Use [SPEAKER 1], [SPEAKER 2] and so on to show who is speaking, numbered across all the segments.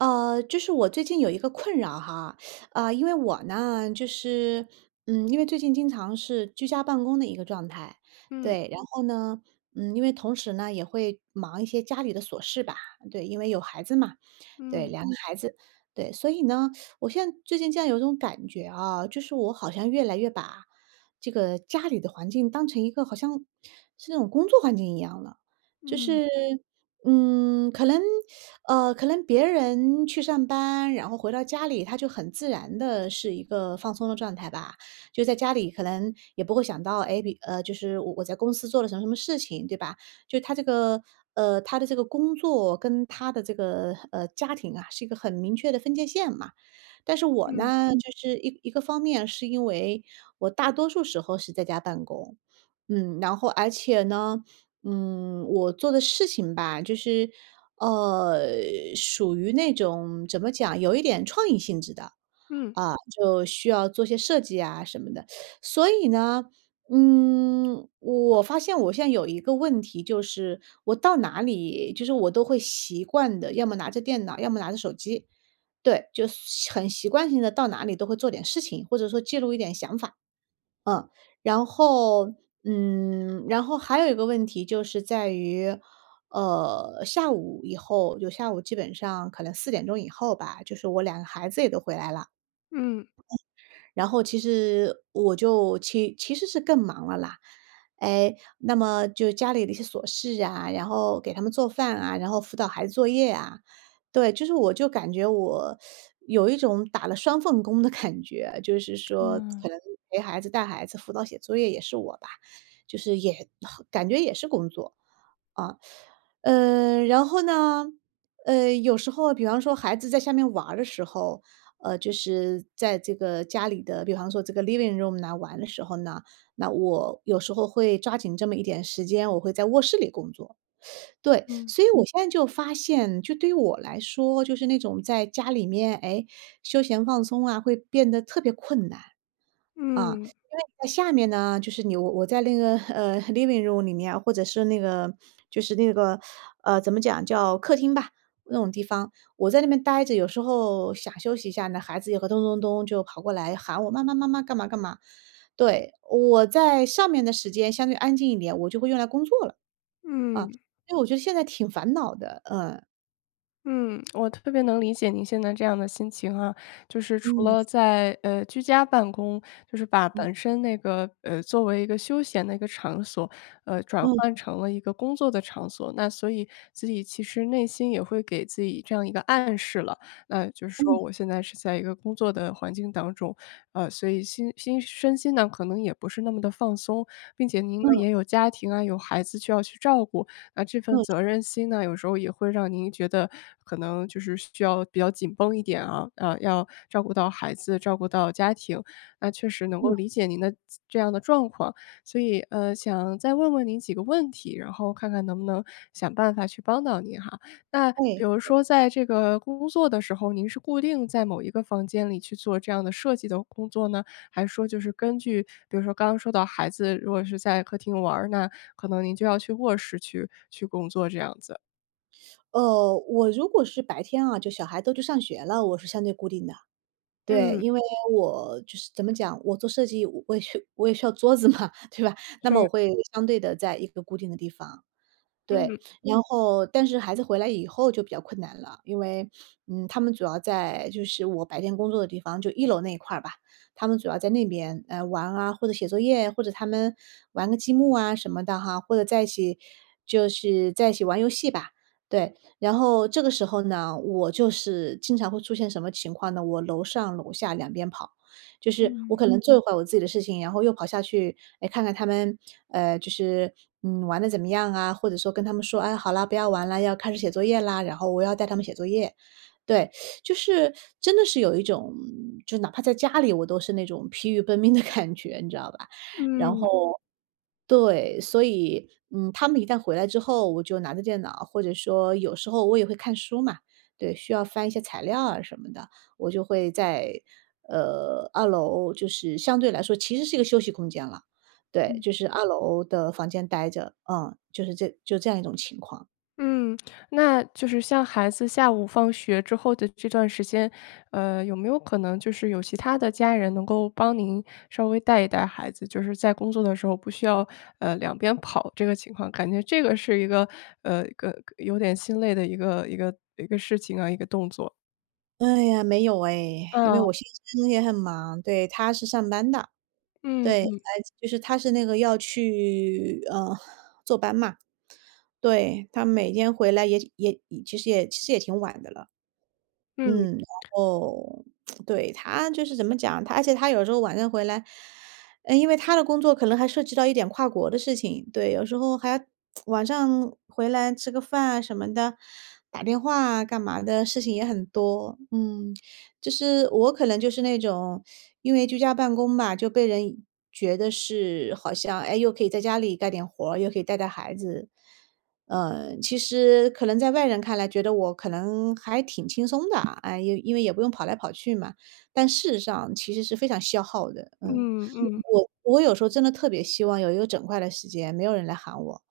[SPEAKER 1] 呃，就是我最近有一个困扰哈，呃，因为我呢，就是嗯，因为最近经常是居家办公的一个状态。
[SPEAKER 2] 嗯。
[SPEAKER 1] 对。然后呢，嗯，因为同时呢也会忙一些家里的琐事吧，对因为有孩子嘛。对，
[SPEAKER 2] 嗯。
[SPEAKER 1] 2个孩子。对。所以呢，我现在最近有种感觉啊，就是我好像越来越把，这个家里的环境当成一个好像是那种工作环境一样的。就
[SPEAKER 2] 嗯。
[SPEAKER 1] 是，嗯，可能，呃可能别人去上班，然后回到家里，他就很自然的是一个放松的状态吧。就在家里可能也不会想到，诶，比就是我我在公司做了什么什么事情，对吧！就他这个，呃他的这个工作，跟他的这个，呃，家庭啊是一个很明确的分界线嘛。但是我
[SPEAKER 2] 嗯。
[SPEAKER 1] 呢就是一一个方面是因为，我大多数时候是在家办公。嗯，然后而且呢，嗯，我做的事情吧，就是，呃，属于那种怎么讲，有一点创意性质的。
[SPEAKER 2] 嗯。
[SPEAKER 1] 啊，就需要做些设计啊什么的。所以呢，嗯，我发现我现在有一个问题就是，我到哪里，就是我都会习惯的，要么拿着电脑，要么拿着手机。对，就随很习惯性的到哪里都会做点事情，或者说记录一点想法。嗯，然后，嗯然后还有一个问题就是在于，呃，下午以后，就下午基本上可能4点钟以后吧，就是我两个孩子也都回来了
[SPEAKER 2] 嗯。
[SPEAKER 1] 然后其实我就其其实是更忙了啦。诶，那么就家里的一些琐事啊，然后给他们做饭啊，然后辅导孩子作业啊。对，就是我就感觉我，有一种打了双份工的感觉，就是说
[SPEAKER 2] 嗯。
[SPEAKER 1] 可能陪孩子、带孩子，辅导写作业也是我吧。就是也感觉也是工作。嗯。呃，然后呢，呃，有时候比方说孩子在下面玩儿的时候，呃，就是在这个家里的比方说这个 Living room 呐玩的时候呢，那我有时候会抓紧这么一点时间，我会在卧室里工作。对，
[SPEAKER 2] 嗯。
[SPEAKER 1] 所以我现在就发现就对于我来说，就是那种在家里面，诶，休闲放松啊会变得特别困难。啊，
[SPEAKER 2] 嗯。
[SPEAKER 1] 因为在下面呢，就是你我我在那个，呃 Living room 里面或者是那个，就是那个，呃，怎么讲，叫客厅吧，那种地方，我在那边呆着有时候想休息一下呢，孩子也会咚咚咚就跑过来喊我：”妈妈妈妈，干嘛干嘛。“对，我在上面的时间相对安静一点，我就会用来工作了。啊，
[SPEAKER 2] 嗯。
[SPEAKER 1] 所以我觉得现在挺烦恼的嗯。
[SPEAKER 2] 嗯，我特别能理解您现在这样的心情哈。就是除
[SPEAKER 1] 嗯。
[SPEAKER 2] 了在，呃，居家办公，就是把
[SPEAKER 1] 嗯。
[SPEAKER 2] 本身那个，呃，作为一个休闲的一个场所，呃，转
[SPEAKER 1] 嗯。
[SPEAKER 2] 换成了一个工作的场所，那所以自己其实内心也会给自己这样一个暗示了，那就是说
[SPEAKER 1] 嗯。
[SPEAKER 2] 我现在是在一个工作的环境当中。呃，所以心心身心呢，可能也不是那么地放松。并且您呢
[SPEAKER 1] 嗯。
[SPEAKER 2] 也有家庭啊、有孩子需要去照顾，那这份
[SPEAKER 1] 嗯。
[SPEAKER 2] 责任心呢，有时候也会让您觉得可能就是需要比较紧绷一点啊，呃，要照顾到孩子、照顾到家庭，那确实能够
[SPEAKER 1] 对。
[SPEAKER 2] 理解您的自这样的状况。所以，呃，想再问问您几个问题，然后看看能不能想办法去帮到您哈。那比
[SPEAKER 1] 对，
[SPEAKER 2] 如
[SPEAKER 1] 对。
[SPEAKER 2] 说在这个工作的时候，您是固定在某一个房间里去做这样的设计的工作呢？还是说就是根据比如说刚刚说到孩子如果是在客厅玩儿呢，可能您就要去卧室去去工作，这样子？
[SPEAKER 1] 呃，我如果是白天啊，就小孩都去上学了，我是相对固定的。对，
[SPEAKER 2] 嗯。
[SPEAKER 1] 因为我就是怎么讲，我做设计我也需我也需要桌子嘛，对吧？那么
[SPEAKER 2] 是。
[SPEAKER 1] 我会相对地在一个固定的地方，对。
[SPEAKER 2] 嗯。
[SPEAKER 1] 然后但是孩子回来以后就比较困难了，因为，嗯，他们主要在就是我白天工作的地方，就一楼那一块儿吧，他们主要在那边，呃，玩啊、或者写作业、或者他们玩个积木啊什么的哈，或者在一起就是在一起玩游戏吧，对。然后这个时候呢，我就是经常会出现什么情况呢，我楼上楼下两边跑。就是我
[SPEAKER 2] 嗯。
[SPEAKER 1] 可能做一会儿我自己的事情，然后又跑下去，诶，看看他们，呃，就是，嗯，玩得怎么样啊，或者说跟他们说：“哎，好啦，不要玩啦，要开始写作业啦。”然后我要带他们写作业，对。就是真的是有一种，嗯，就哪怕在家里我都是那种疲于奔命的感觉，你知道吧？然
[SPEAKER 2] 嗯。
[SPEAKER 1] 后对，所以，嗯，他们一旦回来之后，我就拿着电脑，或者说有时候我也会看书嘛，对，需要翻一些材料啊什么的。我就会在呃，二楼就是相对来说其实是一个休息空间啦，对，
[SPEAKER 2] 嗯。
[SPEAKER 1] 就是二楼的房间呆着，嗯，就是这就这样一种情况。
[SPEAKER 2] 嗯，那就是像孩子下午放学之后的这段时间，呃，有没有可能，就是有其他的家人能够帮您稍微带一带孩子？就是在工作的时候不需要，呃，两边跑这个情况，感觉这个是一个呃，一个有点心累的一个一个一个事情啊，一个动作。
[SPEAKER 1] 哎呀，没有诶，因为
[SPEAKER 2] 嗯。
[SPEAKER 1] 我先生也很忙，对，他是上班的。
[SPEAKER 2] 嗯，
[SPEAKER 1] 对，
[SPEAKER 2] 嗯。
[SPEAKER 1] 哎，就是他是那个要去，呃，坐班嘛。对，他每天回来也也其实也其实也挺晚的了。
[SPEAKER 2] 嗯。
[SPEAKER 1] 嗯，然后 对，他就是怎么讲，而且他有时候晚上回来呃，因为他的工作可能还涉及到一点跨国的事情，对，有时候还 晚上回来吃个饭啊什么的，打电话干嘛的，事情也很多。嗯，就是，我可能就是那种 因为居家办公嘛，就被人觉得是，好像，诶，又可以在家里干点活儿，又可以带带孩子。呃，其实可能在外人看来觉得我可能还挺轻松的，哎，因为也不用跑来跑去嘛，但事实上其实是非常消耗的。嗯，
[SPEAKER 2] 嗯，嗯。
[SPEAKER 1] 我我有时候真的特别希望有一个整块的时间，没有人来喊我，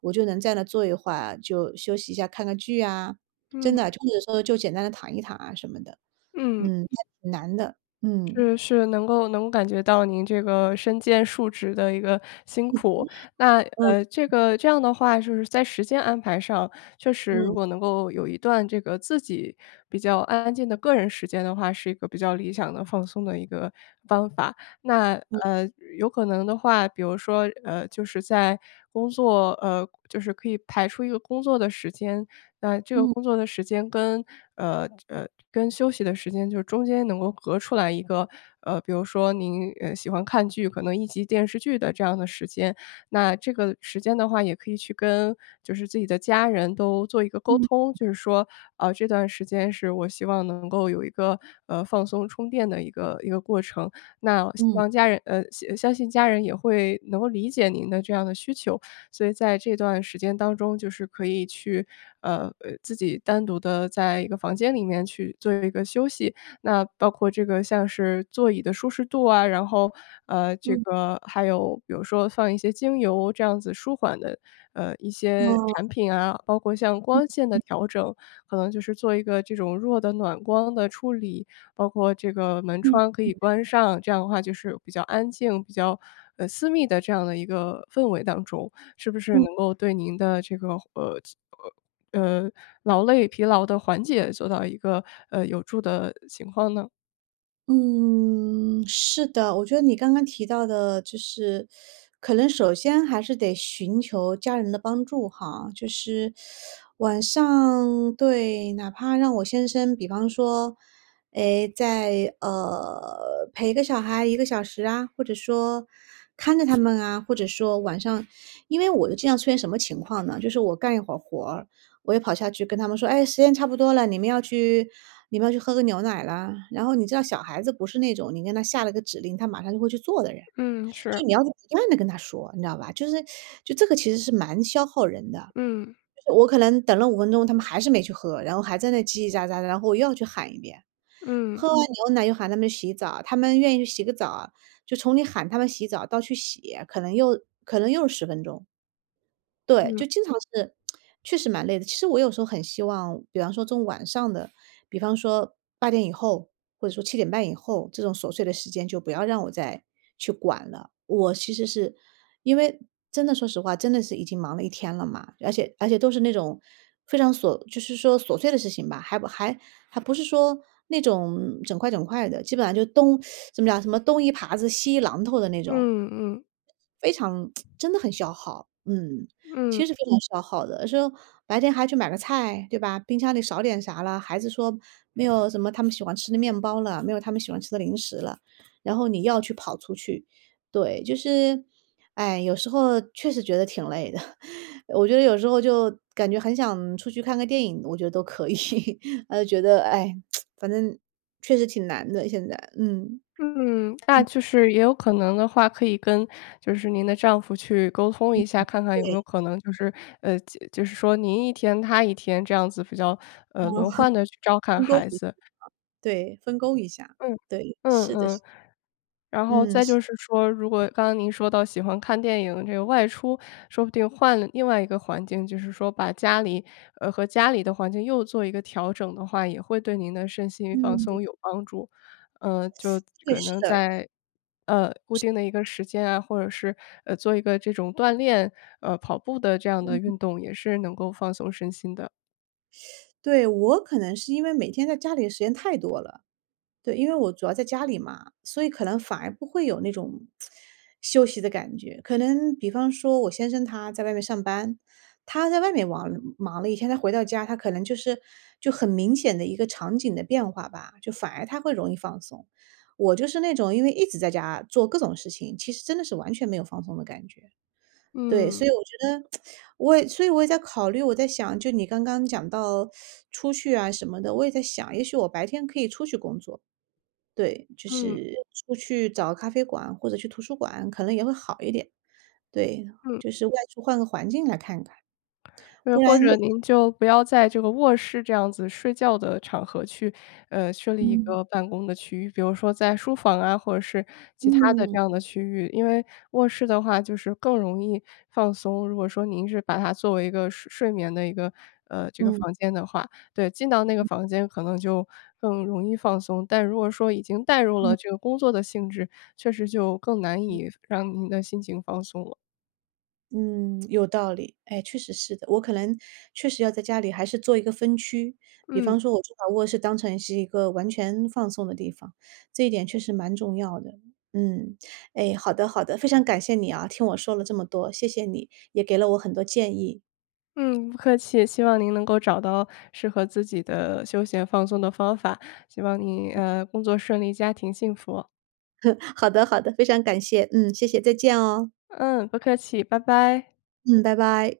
[SPEAKER 1] 我就能在那儿坐一会儿，就休息一下，看看剧呀，真
[SPEAKER 2] 嗯。
[SPEAKER 1] 的就是说就简单地躺一躺啊什么的。
[SPEAKER 2] 嗯。
[SPEAKER 1] 嗯，那挺难的，嗯。
[SPEAKER 2] 是，是，能够能够感觉到您这个身兼数职的一个辛
[SPEAKER 1] [unintelligible]
[SPEAKER 2] 苦，那
[SPEAKER 1] 嗯。
[SPEAKER 2] 呃，这个这样的话就是在时间安排上，确实如
[SPEAKER 1] 嗯。
[SPEAKER 2] 果能够有一段这个自己比较安安静的个人时间的话，是一个比较理想的、放松的一个方法。那，
[SPEAKER 1] 嗯。
[SPEAKER 2] 呃，有可能的话，比如说，呃，就是在工作呃，就是可以排出一个工作的时间，那这个
[SPEAKER 1] 嗯。
[SPEAKER 2] 工作的时间跟呃，呃，跟休息的时间就是中间能够隔一个呃，比如说您，呃，喜欢看剧，可能1集电视剧的这样的时间，那这个时间的话也可以去跟就是自己的家人都做一个沟
[SPEAKER 1] 嗯。
[SPEAKER 2] 通，就是说，呃，“这段时间是我希望能够有一个，呃，放松、充电的一个一个过程。”那希
[SPEAKER 1] 嗯。
[SPEAKER 2] 望家人呃，相相信家人也会能够理解您的这样的需求，所以在这段时间当中，就是可以去呃，呃，自己单独地在一个房间里面去做一个休息。那包括这个，像是座椅的舒适度啊，然后，呃，这
[SPEAKER 1] 嗯。
[SPEAKER 2] 个还有比如说放一些精油这样子舒缓的，呃，一些
[SPEAKER 1] 哦。
[SPEAKER 2] 产品啊，包括像
[SPEAKER 1] 嗯，
[SPEAKER 2] 光线的
[SPEAKER 1] 嗯。
[SPEAKER 2] 调整，可能就是做一个这种弱的暖光的处理，包括这个门
[SPEAKER 1] 嗯，
[SPEAKER 2] 窗可
[SPEAKER 1] 嗯。
[SPEAKER 2] 以关上，这样的话就是比较安静，比较，呃，私密的这样的一个氛围当中，是不是
[SPEAKER 1] 嗯。
[SPEAKER 2] 能够对您的这个，呃，呃，呃，劳累、疲劳的缓解，做到一个，呃，有助的情况呢？
[SPEAKER 1] 嗯，是的。我觉得你刚刚提到的，就是，可能首先还是得寻求家人的帮助哈。就是，晚上对，哪怕让我先生比方说，诶，在呃，陪个小孩1个小时啊。或者说看着他们啊。或者说晚上因为我的经常出现什么情况呢？就是我干一会儿活，我也跑下去跟他们说“哎，时间差不多了，你们要去你们要去喝个牛奶啦。”然后你知道小孩子不是那种你跟他下了个指令，他马上就会去做的人。
[SPEAKER 2] 嗯，是。
[SPEAKER 1] 就你要不断地跟他说，你知道吧。就是就这个其实是蛮消耗人的。
[SPEAKER 2] 嗯。
[SPEAKER 1] 我可能等了5分钟，他们还是没去喝，然后还在那叽叽喳喳的，然后我又要去喊一遍。喝
[SPEAKER 2] 嗯。
[SPEAKER 1] 完牛奶又喊他们洗澡，他们愿意去洗个澡啊。就从你喊他们洗澡到去洗，可能又可能又10分钟。对，
[SPEAKER 2] 嗯。
[SPEAKER 1] 就经常是 确实蛮累的，其实我有时候很希望比方说从晚上的，比方说8点以后，或者说7点半以后，这种琐碎的时间就不要让我再去管了。我其实是因为真的说实话，真的是已经忙了一天了嘛。而且而且都是那种非常锁就是说琐碎的事情吧，还不还还不是说那种整块整块的，基本上就东 怎么讲什么东一耙子西一榔头的那种。
[SPEAKER 2] 嗯嗯。
[SPEAKER 1] 非常 真的很消耗。嗯。
[SPEAKER 2] 嗯。
[SPEAKER 1] 其实非常消耗的，有的时候白天还去买个菜，对吧，冰箱里少点啥啦，孩子说“没有什么他们喜欢吃的面包了，没有他们喜欢吃的零食了”，然后你要去跑出去。对，就是哎，有时候确实觉得挺累的，我觉得有时候就，感觉很想出去看个电影，我觉得都可以，唉，又觉得，唉，反正确实挺难的现在。嗯。
[SPEAKER 2] 嗯，那
[SPEAKER 1] 嗯。
[SPEAKER 2] 就是也有可能的话，可以跟，就是您的丈夫去沟通
[SPEAKER 1] 嗯。
[SPEAKER 2] 一下，看看有没
[SPEAKER 1] 对。
[SPEAKER 2] 有可能就是，呃，就就是说您一天他一天这样子比较呃，轮 换地去照看
[SPEAKER 1] 分工
[SPEAKER 2] 孩
[SPEAKER 1] 一下。
[SPEAKER 2] 子。
[SPEAKER 1] 对，分工一下。
[SPEAKER 2] 嗯，
[SPEAKER 1] 对，
[SPEAKER 2] 嗯
[SPEAKER 1] 是的是的。
[SPEAKER 2] 嗯。然后
[SPEAKER 1] 嗯，
[SPEAKER 2] 再
[SPEAKER 1] 是。
[SPEAKER 2] 就是说，如果刚刚您说到喜欢看电影这个外出，说不定换了另外一个环境，就是说把家里，呃和家里的环境又做一个调整的话，也会对您的身心放
[SPEAKER 1] 嗯。
[SPEAKER 2] 松有帮助。呃，就
[SPEAKER 1] 对，
[SPEAKER 2] 可
[SPEAKER 1] 是
[SPEAKER 2] 能
[SPEAKER 1] 的。
[SPEAKER 2] 在，呃，固
[SPEAKER 1] 是。
[SPEAKER 2] 定的一个时间啊，或者是，呃，做一个这种锻炼，呃，跑步的这样的
[SPEAKER 1] 嗯。
[SPEAKER 2] 运动也是能够放松身心的。
[SPEAKER 1] 对，我可能是因为每天在家里的时间太多了。对，因为我主要在家里嘛，所以可能反而不会有那种 休息的感觉。可能比方说，我先生他在外面上班，他在外面王忙了一天，他回到家，他可能就是就很明显的一个场景的变化吧，就反而他会容易放松。我就是那种因为一直在家做各种事情，其实真的是完全没有放松的感觉。对，所
[SPEAKER 2] 嗯。
[SPEAKER 1] 以我觉得 我也所以我也在考虑我在想，就你刚刚讲到 出去啊什么的，我也在想，也许我白天可以出去工作。对，就
[SPEAKER 2] 嗯。
[SPEAKER 1] 是出去找咖啡馆或者去图书馆可能也会好一点。对，
[SPEAKER 2] 嗯。
[SPEAKER 1] 就是外出换个环境来看看。
[SPEAKER 2] 呃，
[SPEAKER 1] 不
[SPEAKER 2] 或
[SPEAKER 1] 然
[SPEAKER 2] 者您就不要在这个卧室这样子睡觉的场合去，呃，设立一
[SPEAKER 1] 嗯。
[SPEAKER 2] 个办公的区域，比如说在书房啊，或者是其它的
[SPEAKER 1] 嗯。
[SPEAKER 2] 这样的区域。因为卧室的话，就是更容易放松。如果说您是把它作为一个睡睡眠的一个呃，这个
[SPEAKER 1] 嗯。
[SPEAKER 2] 房间的话，对，进到那个
[SPEAKER 1] 嗯。
[SPEAKER 2] 房间，可能就更容易放松。但如果说，已经带入
[SPEAKER 1] 嗯。
[SPEAKER 2] 了这个工作的性质，确实就更难
[SPEAKER 1] 嗯。
[SPEAKER 2] 以让您的心情放松了。
[SPEAKER 1] 嗯，有道理，哎，确实是的。我可能确实要在家里还是做一个分区，比
[SPEAKER 2] 嗯。
[SPEAKER 1] 方说，我就把卧室当成是一个完全放松的地方，这一点确实蛮重要的。嗯，哎，好的好的，非常感谢你啊，听我说了这么多。谢谢你，也给了我很多建议。
[SPEAKER 2] 嗯，不客气。希望您能够找到适合自己的休闲放松的方法，希望您，呃，工作顺利，家庭幸福。
[SPEAKER 1] 好的好的，非常感谢。嗯，谢谢，再见哦。
[SPEAKER 2] 嗯，不客气，拜拜。
[SPEAKER 1] 嗯，拜拜。